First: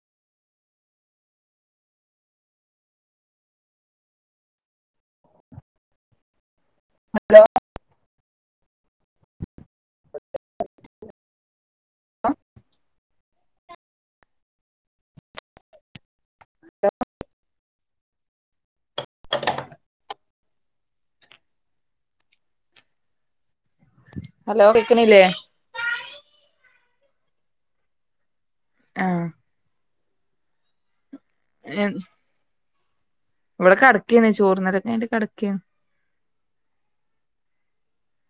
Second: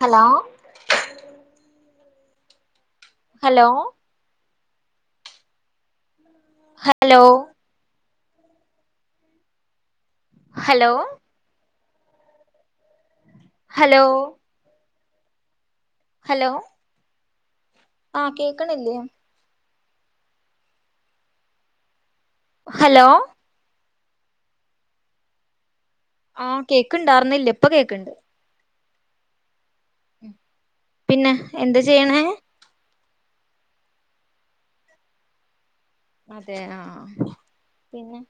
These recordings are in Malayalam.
ഹലോ ഹലോ ഹലോ ഹലോ ആ ഹലോ ഹലോ ആ കേക്കണില്ലേ ഹലോ ഹലോ കേക്കുന്നില്ലേ ആ കേക്കിണ്ടാർന്നില്ല ഇപ്പൊ കേക്കിണ്ട് ആ പിന്നെ എന്ത് ചെയ്യണേ ഇവിടെ കടയ്ക്കാണ് ചോറുന്നരൊക്കെ കഴിഞ്ഞു കിടയ്ക്കാണ് അതെ ആഹ് പിന്നെ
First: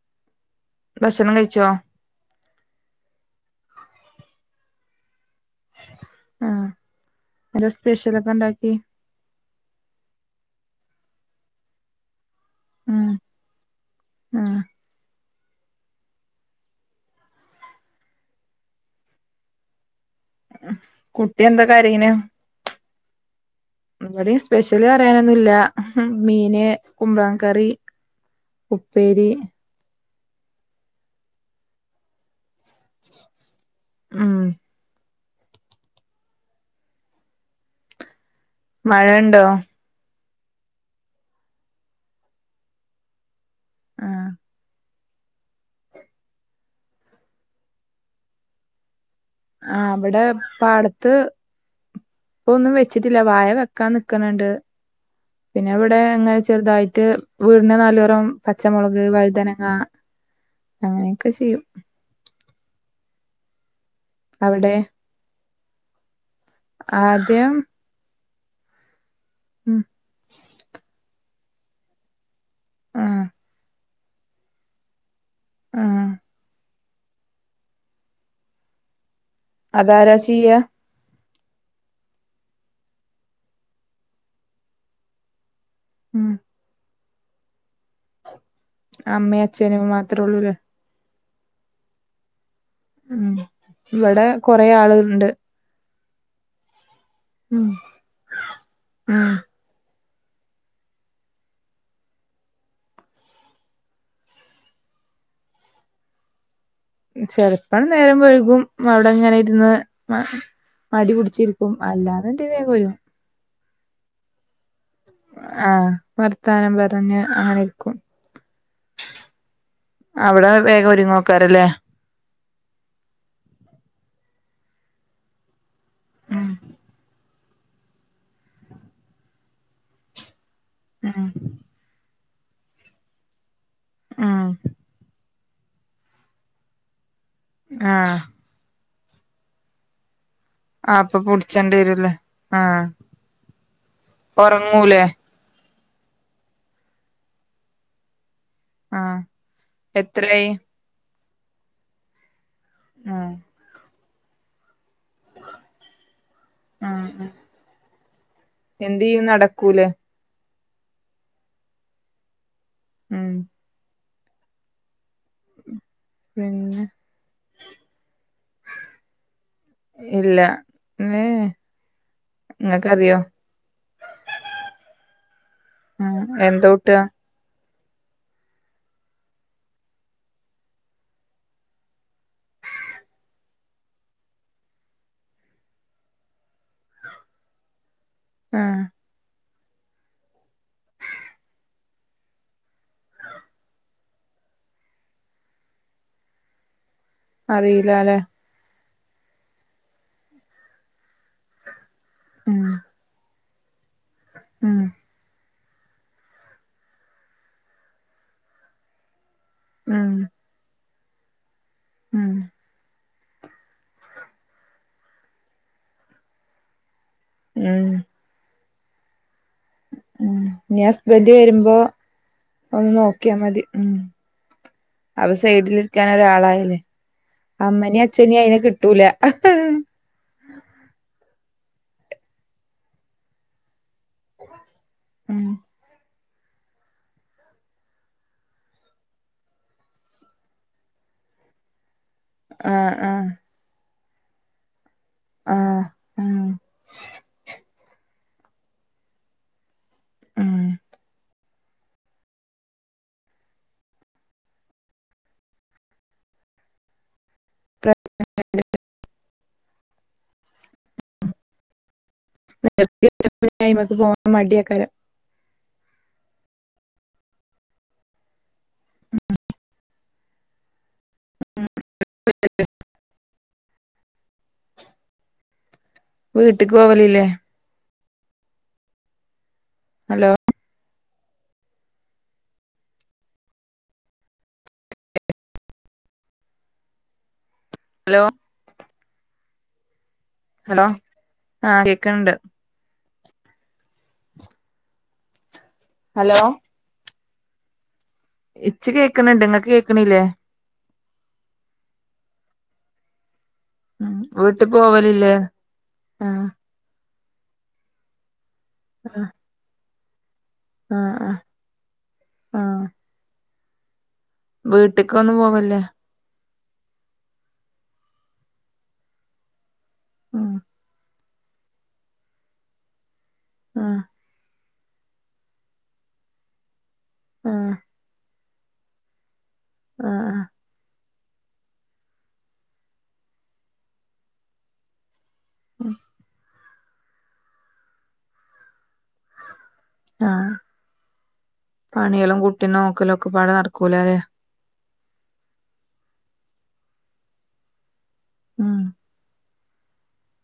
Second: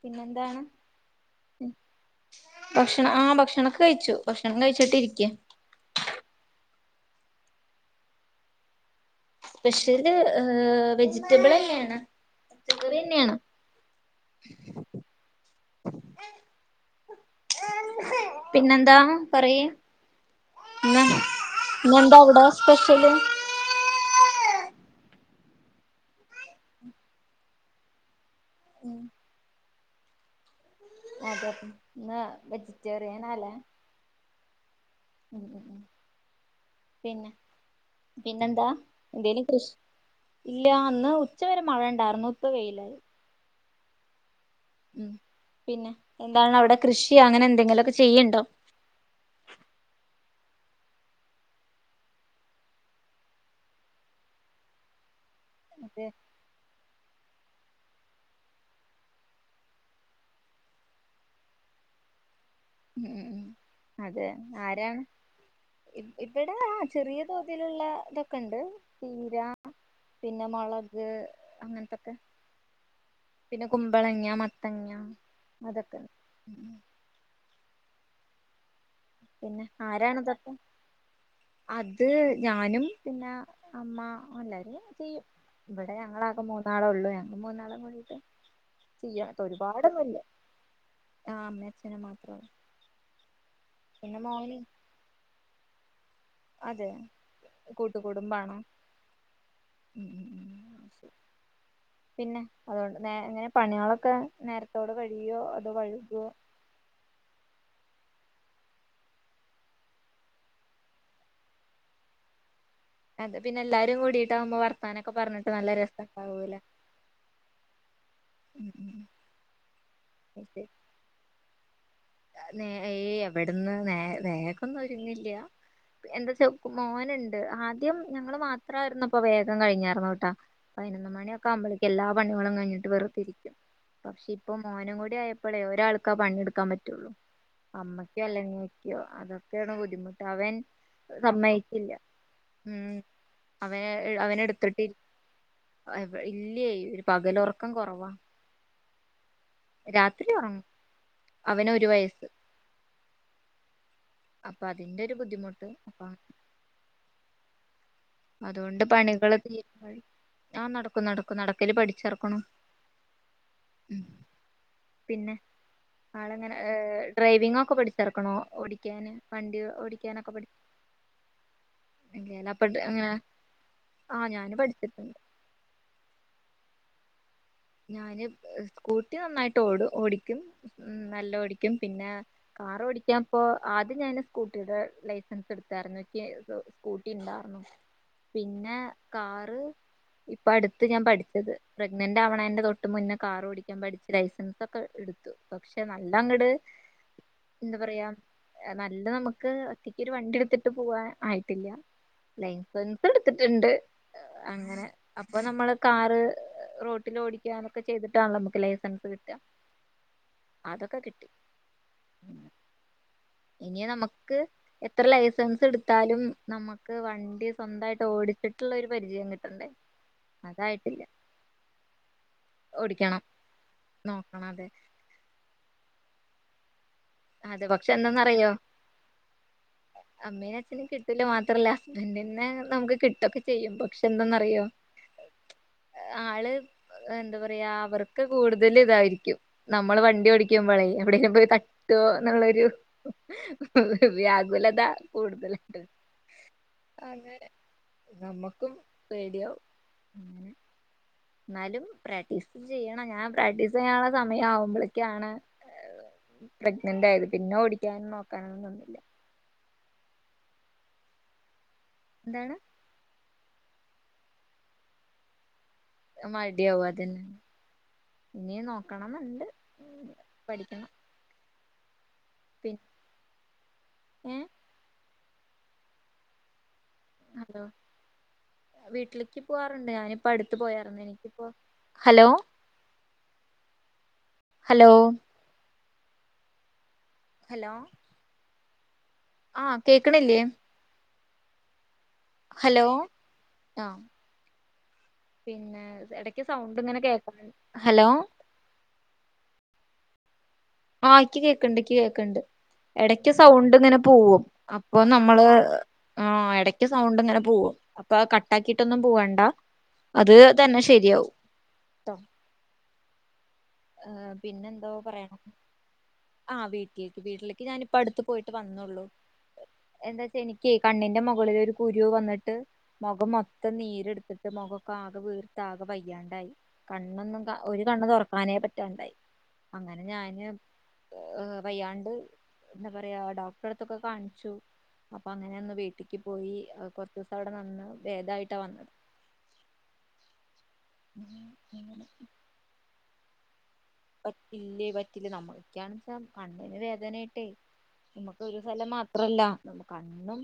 പിന്നെ എന്താണ് ഭക്ഷണം കഴിച്ചോ ഭക്ഷണം ആഹ് ഭക്ഷണൊക്കെ കഴിച്ചു ഭക്ഷണം കഴിച്ചിട്ട് ഇരി [unintelligible] ആഹ് വല്ല സ്പെഷ്യലൊക്കെ ഉണ്ടാക്കി സ്പെഷ്യൽ ഹ് വെജിറ്റബിൾ തന്നെയാണ് പച്ചക്കറി ഉം തന്നെയാണ് ഉം പിന്നെന്താ പറയ് ഇന്ന് കുട്ടി എന്താ കരയുന്നെ ഇന്നെന്താ അവിടെ സ്പെഷ്യല് ഇവിടെ സ്പെഷ്യൽ സ്പെഷ്യൽ എന്ന് പറയാനൊന്നുമില്ല മീന് കുമ്പളം കറി ഉപ്പേരി അതെ ഇന്ന് വെജിറ്റേറിയനാല്ലേ ആഹ് ഉം ഉം ഉം പിന്നെ പിന്നെന്താ മഴണ്ടോ എന്തേലും കൃഷി ഇല്ല അന്ന് ഉച്ചവരെ മഴ ഇണ്ടായിരുന്നു ഇപ്പ വെയിലായ് ആഹ് ഉം പിന്നെ എന്താണ് അവിടെ കൃഷിയോ അങ്ങനെ എന്തെങ്കിലുമൊക്കെ ചെയ്യണ്ടോ ആഹ് ഇബെടെ പാടത്ത് ഇപ്പൊന്നും വെച്ചിട്ടില്ല വായ വെക്കാൻ നിക്കണണ്ട് പിന്നെ ഇവടെ അതെ അങ്ങനെ ചെറുതായിട്ട് റ്റ് വീടിന് നല്ലോരം പച്ച മൊളക് വഴുതനങ്ങ അങ്ങനെയൊക്കെ ചെയ്യും ഉം അതെ അവിടെ ആരാണ് ഇവിടെ ആഹ് ചെറിയ ആദ്യം തോതിലുള്ള നിക്ക്ണ്ട് ചീര ഉം പിന്നെ മൊളക് അങ്ങൻത്തൊക്കെ ആഹ് പിന്നെ കു കുമ്പളങ്ങ മത്തങ്ങ്യ അതൊക്കെ ആഹ് ഉം ഉം പിന്നെ അതാരാ ആരാണ് ഇതൊക്കെ ചെയ്യാ അത് ഞാനും പിന്നെ അമ്മ എല്ലാരും ചെയ്യും ഇബടെ ഉം ഞങ്ങളാകെ മൂന്നാളൊള്ളൂ ഞാൻ മൂന്നാളും കൂടീട്ട് അമ്മയും അച്ഛേനു മാത്രേ ഒള്ളൂല്ലേ ആഹ് അമ്മെ അച്ഛനും മാത്രള്ളു ഉം ഇവടെ കൊറെ ആളുകള്ണ്ട് അതെ കൂട്ടുകുടുംബാണോ ഉം ഉം പിന്നെ അതുകൊണ്ട് നേ എങ്ങനെ പണികളൊക്കെ നേരത്തോട് കഴിയോ അതോ വഴുകോ ചെലപ്പം നേരം വൈകും അവിടെങ്ങനെ ഇരുന്ന് മടി പിടിച്ചിരിക്കും അല്ലാന്നിണ്ടെങ്കി വേ പോരും പിന്നെല്ലാരും കൂടിയിട്ടാവുമ്പോ വർ ആ വർത്താനം പറഞ്ഞ് ആങ്ങനിരിക്കും ഉം ഉം ഉം അവിടെ ശരി. വേഗം ഒരുങ്ങോ പരല്ലേ ഏയ് എവിടന്ന് നേ നേക്കൊന്നും ഒരുതില്ല എന്താച്ച ഉം മോനുണ്ട് ആദ്യം ഞങ്ങള് മാത്രമായിരുന്നപ്പ വേഗം കഴിഞ്ഞാർന്നുട്ടാ പതിനൊന്ന് ഉം മണിയൊക്കെ ആവുമ്പോഴത്തേയ്ക്കെല്ലാം പണികളും കഴിഞ്ഞിട്ട് വെറുതിരിക്കും പക്ഷെ ഉം ഇപ്പൊ മോനും കൂടി ആയ അപ്പോളെ ഒരാൾക്കെ പണിയെടുക്കാൻ പറ്റുള്ളൂ ആഹ് അമ്മയ്ക്കൊ അല്ലെങ്കി അതൊക്കെയാണ് ബുദ്ധിമു അവൻ അപ്പൊ പുടിച്ചേണ്ടി സമ്മതിക്കില്ല വരൂല്ലേ ആഹ് ഉം അവന് അവനെ എടുത്തിട്ടി ഒറങ്ങൂലേ ഇല്ലേ ഒരു പകലൊറക്കം കുറവാ ആ രാത്രി ഉറങ്ങും അവന് ഒരു വയസ്സ് ആ അപ്പ അതിന്റെ ഒരു ബുദ്ധിമുട്ട് അപ്പൊ ആഹ് അതുകൊണ്ട് എന്ത് ചെയ്യും പണികള് നടക്കൂലേ തീരുമ്പോഴേക്ക് ആഹനടക്കും നടക്കും നടക്കല് പഠിച്ചിറക്കണു ഉം ഉം പിന്നെ ആളങ്ങനെ പിന്നെ ഡ്രൈവിംഗ് ഒക്കെ പഠിച്ചർക്കണോ ഓടിക്കാന് വണ്ടി ഓടിക്കാനൊക്കെ ഇല്ല പഠി ഏ അങ്ങനെ ഇങ്ങക്കറിയോ ആ ഞാന് പഠിച്ചിട്ടുണ്ട് ഓട്ട ഞാന് സ്കൂട്ടി നന്നായിട്ട് ഓടും ഓടിക്കും നല്ല ഓടിക്കും പിന്നെ കാർ ഓടിക്കാൻപ്പോ ആദ്യം ഞാന് സ്കൂട്ടിയുടെ ലൈസൻസ് എടുത്താരുന്നു എനിക്ക് സ്കൂട്ടി ഉണ്ടായിരുന്നു ആ പിന്നെ കാറ് ഇപ്പ അടുത്ത് ഞാൻ പഠിച്ചത് പ്രഗ്നന്റ് ആവണന്റെ ന്റെ തൊട്ട് മുന്നേ കാറ് ഓടിക്കാൻ പഠിച്ചു ലൈസൻസ് ഒക്കെ എടുത്തു പക്ഷെ നല്ല അങ്ങട് എന്താ പറയാ അറിയിലാല്ലേ നല്ല നമുക്ക് ഒറ്റയ്ക്ക ഒരു വണ്ടി എടുത്തിട്ട് പോവാൻ ആയിട്ടില്ല ഉം ലൈസൻസ് എടു എടുത്തിട്ടുണ്ട് ഉം അങ്ങനെ അപ്പൊ നമ്മള് കാറ് റോട്ടിൽ ഓട കൊക്കെ ചെയ്തിട്ടാണോ നമുക്ക് ലൈസൻസ് കിട്ടാം ഉം അതൊക്കെ കിട്ടി ഉം ഇനി നമുക്ക് എത്ര ലൈസൻസ് എടുത്താലും നമ ക്ക് വണ്ടി ഉം സ്വന്തായിട്ട് ഓടിച്ചിട്ട് ഒരു പരിചയം കിട്ടണ്ടേ ഉം ഇനി അതായിട്ടില്ല ഹസ്ബന്റ് വരുമ്പോ ഒന്ന് ഓടിക്കണം നോക്കിയാ മതി ഉം നോക്കണം അതെ അപ്പ സൈഡിലിര്ക്കാ ഇങ്ങനൊരാളായിലേ. അതെ പക്ഷെ എന്താന്നറിയോ അമ്മേനിം അച്ഛനിം കിട്ടൂല മാത്രല്ല [unintelligible] നമുക്ക് കിട്ടൊക്കെ ചെയ്യുമ്പം പക്ഷെ എന്തന്നറിയോ ഉം ആള് എന്താ പറയാ അവർക്ക് കൂടുതൽ ഇതായിരിക്കും നമ്മള് വണ്ടി ഓടിക്കുമ്പോളേ എവിടെങ്കിലും പോയി ട്ടുവോ എന്നുള്ളൊരു ആ ആ വ്യാഗുലത ആ കൂടുതലുണ്ട് ഉം അങ്ങനെ നമ്മക്കും പേടിയാവും അങ്ങനെ ഉം ന്നാലും പ്രാക്ടീസ് ചെയ്യണം ഞാൻ പ്രാക്ടീസ് ചെയ്യാനുള്ള സമയം ആവുമ്പ്ളിക്കാണ് പ്രഗ്നന്റ് ആയത്. പിന്നെ ഓടിക്കാനും നോക്കാനൊന്നും നിന്നില്ല. എന്താണ് [unintelligible] [unintelligible] അയ്മക്ക് പോവാൻ മടിയേക്കാരം മടിയാവും അതന്നെ. ഇനി നോക്കണം ന്നുണ്ട് പഠിക്കണം. പിൻ ഏഹ്? വീ ട്ട്ക്ക് പോവലില്ലേ? ഹലോ വീട്ടിലേക്ക് പോവാറുണ്ട് ഞാനിപ്പ ഹലോ അടുത്ത് പോയാ എനിക്കിപ്പോ ഹലോ ഹലോ ഹലോ ഹലോ ആഹ് കേ ക്ക്ണ്ല്ലേം ആഹ് കേ ക്ക്ണ്ട് ആഹ് പിന്നെ ഹലോ ഇടക്ക് സൗണ്ട് ഇങ്ങനെ കേ ഹലോ ഇച്ച് കേക്ക്ണണ്ട്ഇങ്ങക്ക് കേക്കണില്ലേ ആഹ ഇക്ക് കേക്കണ്ട് കേക്ക്ണ്ട് ഇടക്ക് സൗണ്ട് ഇങ്ങനെ ഉം പോവും വീട്ട് അപ്പൊ പോവലില്ലേ നമ്മള് ആ ആഹ് ഇടക്ക് സൗണ്ട് ഇങ്ങനെ പോവും അപ്പോ ക ട്ടാക്കിയിട്ടൊന്നും ആഹ് പോവണ്ട അത് തന്നെ ആഹ് ശരിയാവും ആഹ് ട്ടോ ആഹ് പിന്നെന്തോ വീട്ട്ക്കൊന്നും പറയണം പോവല്ലേ ആ വീട്ടിലേക്ക് വീട്ടിലേക്ക് ഞാനിപ്പ അടുത്ത് പോയിട്ട് വന്നുള്ളു എന്താച്ചാ ഉം എനിക്കെ കണ്ണിന്റെ മുഖ കളില് ഒരു കുരു വന്നിട്ട് മുഖം മൊ ത്തം ആഹ് നീരെടുത്തിട്ട് മുഖ പ്പാകെ വീർത്ത് ആകെ വയ്യാണ്ടായി കണ്ണൊന്നും കാ ആഹ് ഒരു കണ്ണ് തുറക്ക ക്കാനെ പറ്റാണ്ടായി അങ്ങനെ ആഹ് ആഹ് ഞാന് വയ്യാണ്ട് എന്താ പറയാ ഡോക്ടറെടുത്തൊക്കെ കാണിച്ചു അപ്പൊ അങ്ങനെ ന്ന് ഉം വീട്ടിക്ക് പോയി കൊറച്ച്സം അവിടെ നിന്ന് ഭേദായിട്ടാ വന്നത് ആ പണികളും കുട്ടീനെ നോക്കലും ഒക്കപ്പാടെ നട് പറ്റില്ലേ പ റ്റില്ല നമ്മളൊക്കെയണെച്ച കണ്ണിന് വേദനയട്ടേ നമ്മക്ക് ഒരു ഉം സ്ഥലം മാത്രല്ല കണ്ണും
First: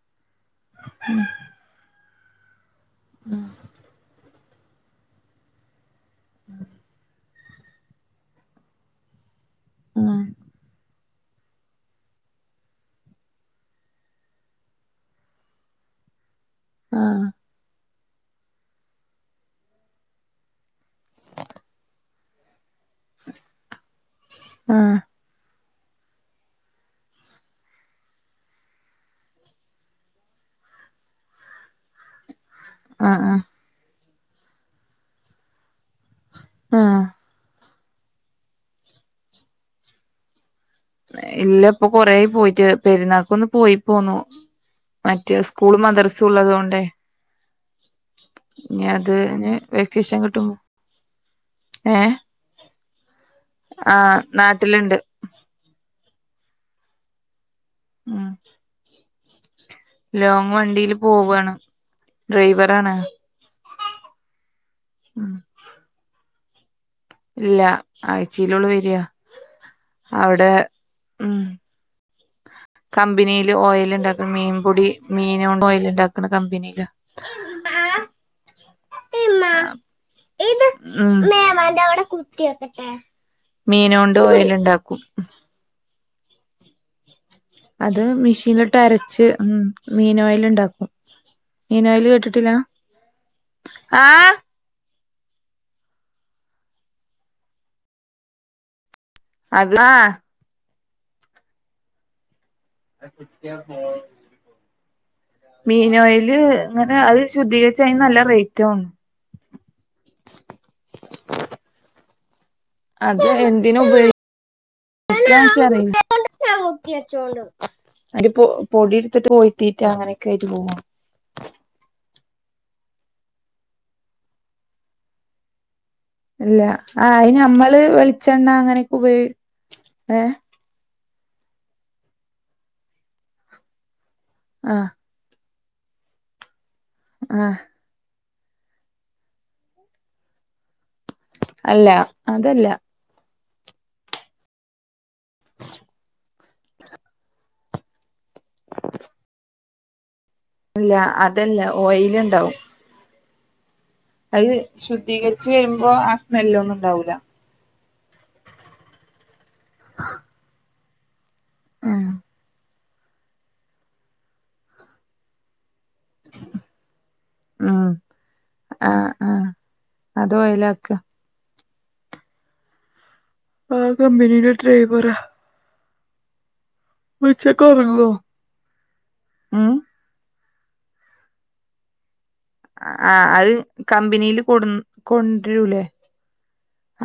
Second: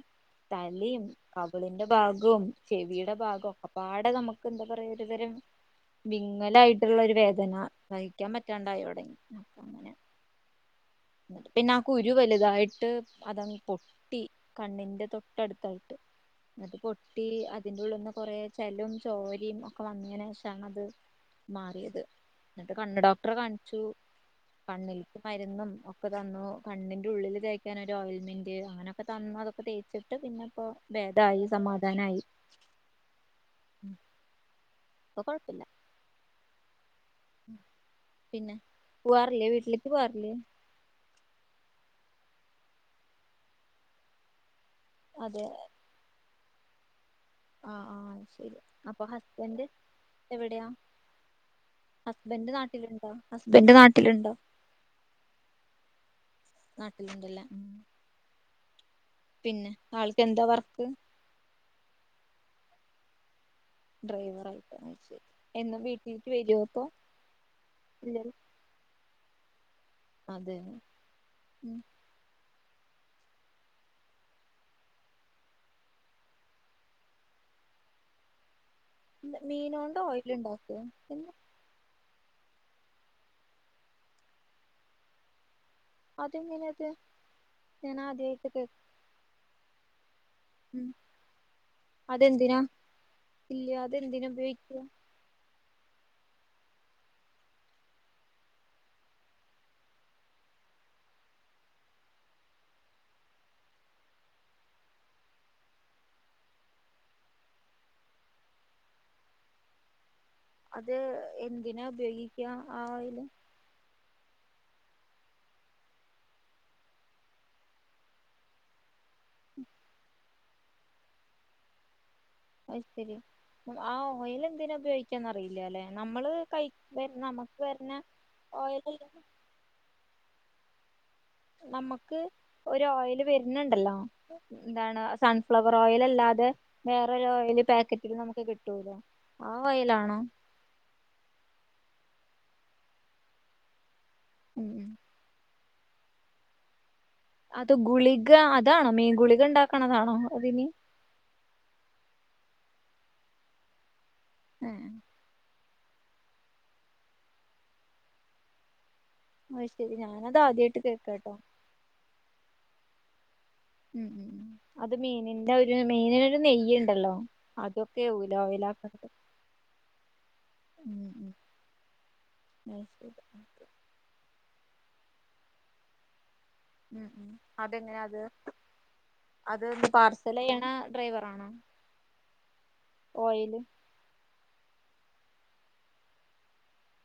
തലേം കവിളിന്റെ ഭാ ഗും ചെവിയുടെ ഭാഗം ഒക്കെപാടെ നമ്മക്ക് എന്താ പറയാ വിവരം വിങ്ങലായിട്ടുള്ള ഒരു വെ ദന വൈ നിക്കാൻ പറ്റാണ്ടായവിടെ മം പിന്നെ ആകുരു വലുതായിട്ട് അതങ് പൊട്ടി കണ്ണിന്റെ തൊട്ടടുത്തായിട്ട് അത് പൊട്ടി ആഹ് അതിന്റെയുള്ളീന്നു കുറ ചെലും ചോരിയും ഒക്കെ വന്നതിന് ശേഷമാണ് അത് മാറിയത് എന്നിട്ട് കണ്ണു ഡോക്ടറെ കാണിച്ചു ആഹ് കണ്ണില് മരുന്നും ഒക്കെ തന്നു കണ്ണിന്റെ ഉള്ളില് തേക്കാനൊരു ഓയിൽമെന്റ് അങ്ങനെയൊക്കെ തന്നു അതൊക്കെ തേച്ചിട്ട് പിന്നെ ഇപ്പോ ഭേദായി സമാധാനമായി ആ ആ പ്പൊ കൊഴപ്പില്ല ആ പിന്നെ പോവാറില്ലേ വീട്ടിലേക്ക് പോവാറില്ലേ ഇല്ല ഇപ്പൊ കൊറെയി പോയിട്ട് പെരുന്നാക്കൊന്ന് പോയി പോന്നു മറ്റേ സ്കൂള് മദ്രസ് സുള്ളതുകൊണ്ടേ ആ ആ ശരി അപ്പൊ ഇനി ഹസ്ബൻഡ് വെക്കേഷൻ കിട്ടുമ്പോ എവിടെയാ ഹസ്ബൻഡ് നാട്ടിലുണ്ടോ ഹസ്ബൻഡ് ആ നാട്ടിലുണ്ടോ നാട്ടിലിണ്ട് നാട്ടിലുണ്ടല്ലേ ആ പിന്നെ ആൾക്ക് എന്താ ലോങ് വർക്ക് വണ്ടിൽ പോവാണ് ഡ്രൈവർ കാണ് ഡ്രൈവറാ ശരി എന്നും വീട്ടിക്ക് വരുവോ അപ്പൊ ഇല്ല ഇല്ലല്ലോ ആഴ്ചയിലുള്ളൂ വരിയാ അവിടെ അതെ ഉം കമ്പനിയില് ഓയിൽ ഉണ്ടാക്കും മീൻപൊടി മീൻ കൊണ്ട് ഓയിൽ ഉണ്ടാക്കണ കമ്പനിയില് മീനോണ്ട് ഓയിൽ ഉണ്ടാക്കോ എന്ന് ഉം മീനോണ്ടു ഓയിൽ ഉണ്ടാക്കും അതെങ്ങനാത് അത് മിഷീനിലിട്ടു അരച്ച് ഉം മീനായി ഉം ണ്ടാക്കും മീനോയില് കേട്ടിട്ടില്ല അതെന്തിനാ ഇല്ല ആ അതെന്തിനാ ഉപയോഗിക്കുക അതാ [unintelligible] മീനോയില് അങ്ങനെ അത് ശുദ്ധീകരിച്ച് അതിനു നല്ല റേറ്റുവാണ് അത് എന്തിനാ ഉപയോഗിക്കുക ആ ഓയില് അതെ എന്തിനുപയോഗി എന്നുവെച്ചാലേ ഒരു പൊടി എപ്പോയും തീറ്റ അങ്ങനെ [unintelligible] കേട്ട്. പോണോ...? അത് ശരി. ആ ഓയില് എന്തിനാ ഉപയോഗിക്കാന്ന് അറിയില്ല.. അല്ലെ..? ഇല്ല... ങാ.. അയിന് നമ്മള് വെളിച്ചെണ്ണ.. ഓയിൽ അങ്ങനെയൊക്കെ ഉപയോഗി.. ങേ.. നമുക്ക് ഒരു ഓയില് വരുന്നുണ്ടല്ലോ.. ആ എന്താണ്... സൺ ഫ്ലവർ ഓയിൽ അല്ലാതെ...? ആ വേറൊരോയില് പാക്കറ്റില് നമു കിട്ടൂല. ആ ഓയിലാണോ...? അല്ല അതല്ല. ഉം ഉം ച്ച് അത് ഗുളിക അതാണോ മീൻ ഗുളിക ഇണ്ടാക്കണതാണോ. ഇല്ല അ ഇതല്ല, ഓയില് ഇണ്ടാവും. അത് ശുദ്ധീകരിച്ച് പ്പോ ആ സ്മെല്ലൊന്നും ഇണ്ടാവുല്ല. അത്ശരി ഞാനതാദ്യായിട്ട് കേക്കട്ടോ. ഉം. ഉം ഉം അത് മീനിന്റെ ഒര് ര്, മീനിന് ഒരു നെയ്യുണ്ടല്ലോ ആഹ് അതൊക്കെ ഉടോയിലാക്കണത്. ആഹ് ആഹ് അത് ഓയിലാക്ക എന്ന ശെരി. അഹ്, കമ്പിനിയില്ലേ ഡ്രൈവറ. ഉം ഉം, അങ്ങനെ ഒറങ്ങോ അത്, അത് ഉം പാർസൽച്ചേയ് ആ ഡ്രൈവറാണോ. ആ ആഹ് അത് ഓയില് കമ്പനിയിൽ കൊടു കൊണ്ടുരൂല്ലേ.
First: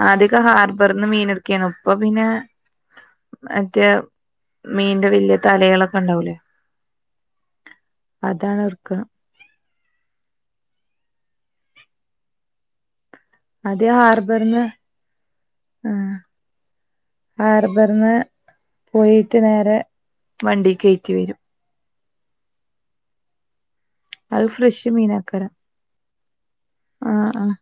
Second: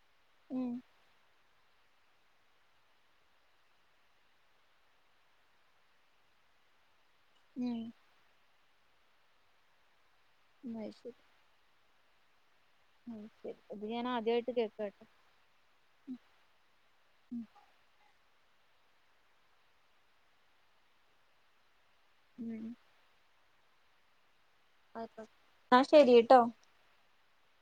ആദ്യയൊക്കെ ഉം ഹാർബറിന്ന് മീൻ എടുക് ക്കേണ് ഇപ്പ പിന്നെ മറ്റേ മീന്റെ വലിയ തലേളൊക്കെ ഉണ്ടാവൂലേ. ഉം അതാണ് ഏർ ക്ക ഇന്നാ ആയിശേരി. ഇത് അതെ ഞാൻ ആദ്യായിട്ട് ഹാർബറിന് കേക്കാട്ടോ ഉം ഉം ഹാർബറിന്. പോയിട്ട് നേരെ, വണ്ടി കെയറ്റി വരും. ഉം അത് ഫ്രഷ് മീനാക്കാരം എന്നാ ശരിട്ടോ ആഹ് ആഹ്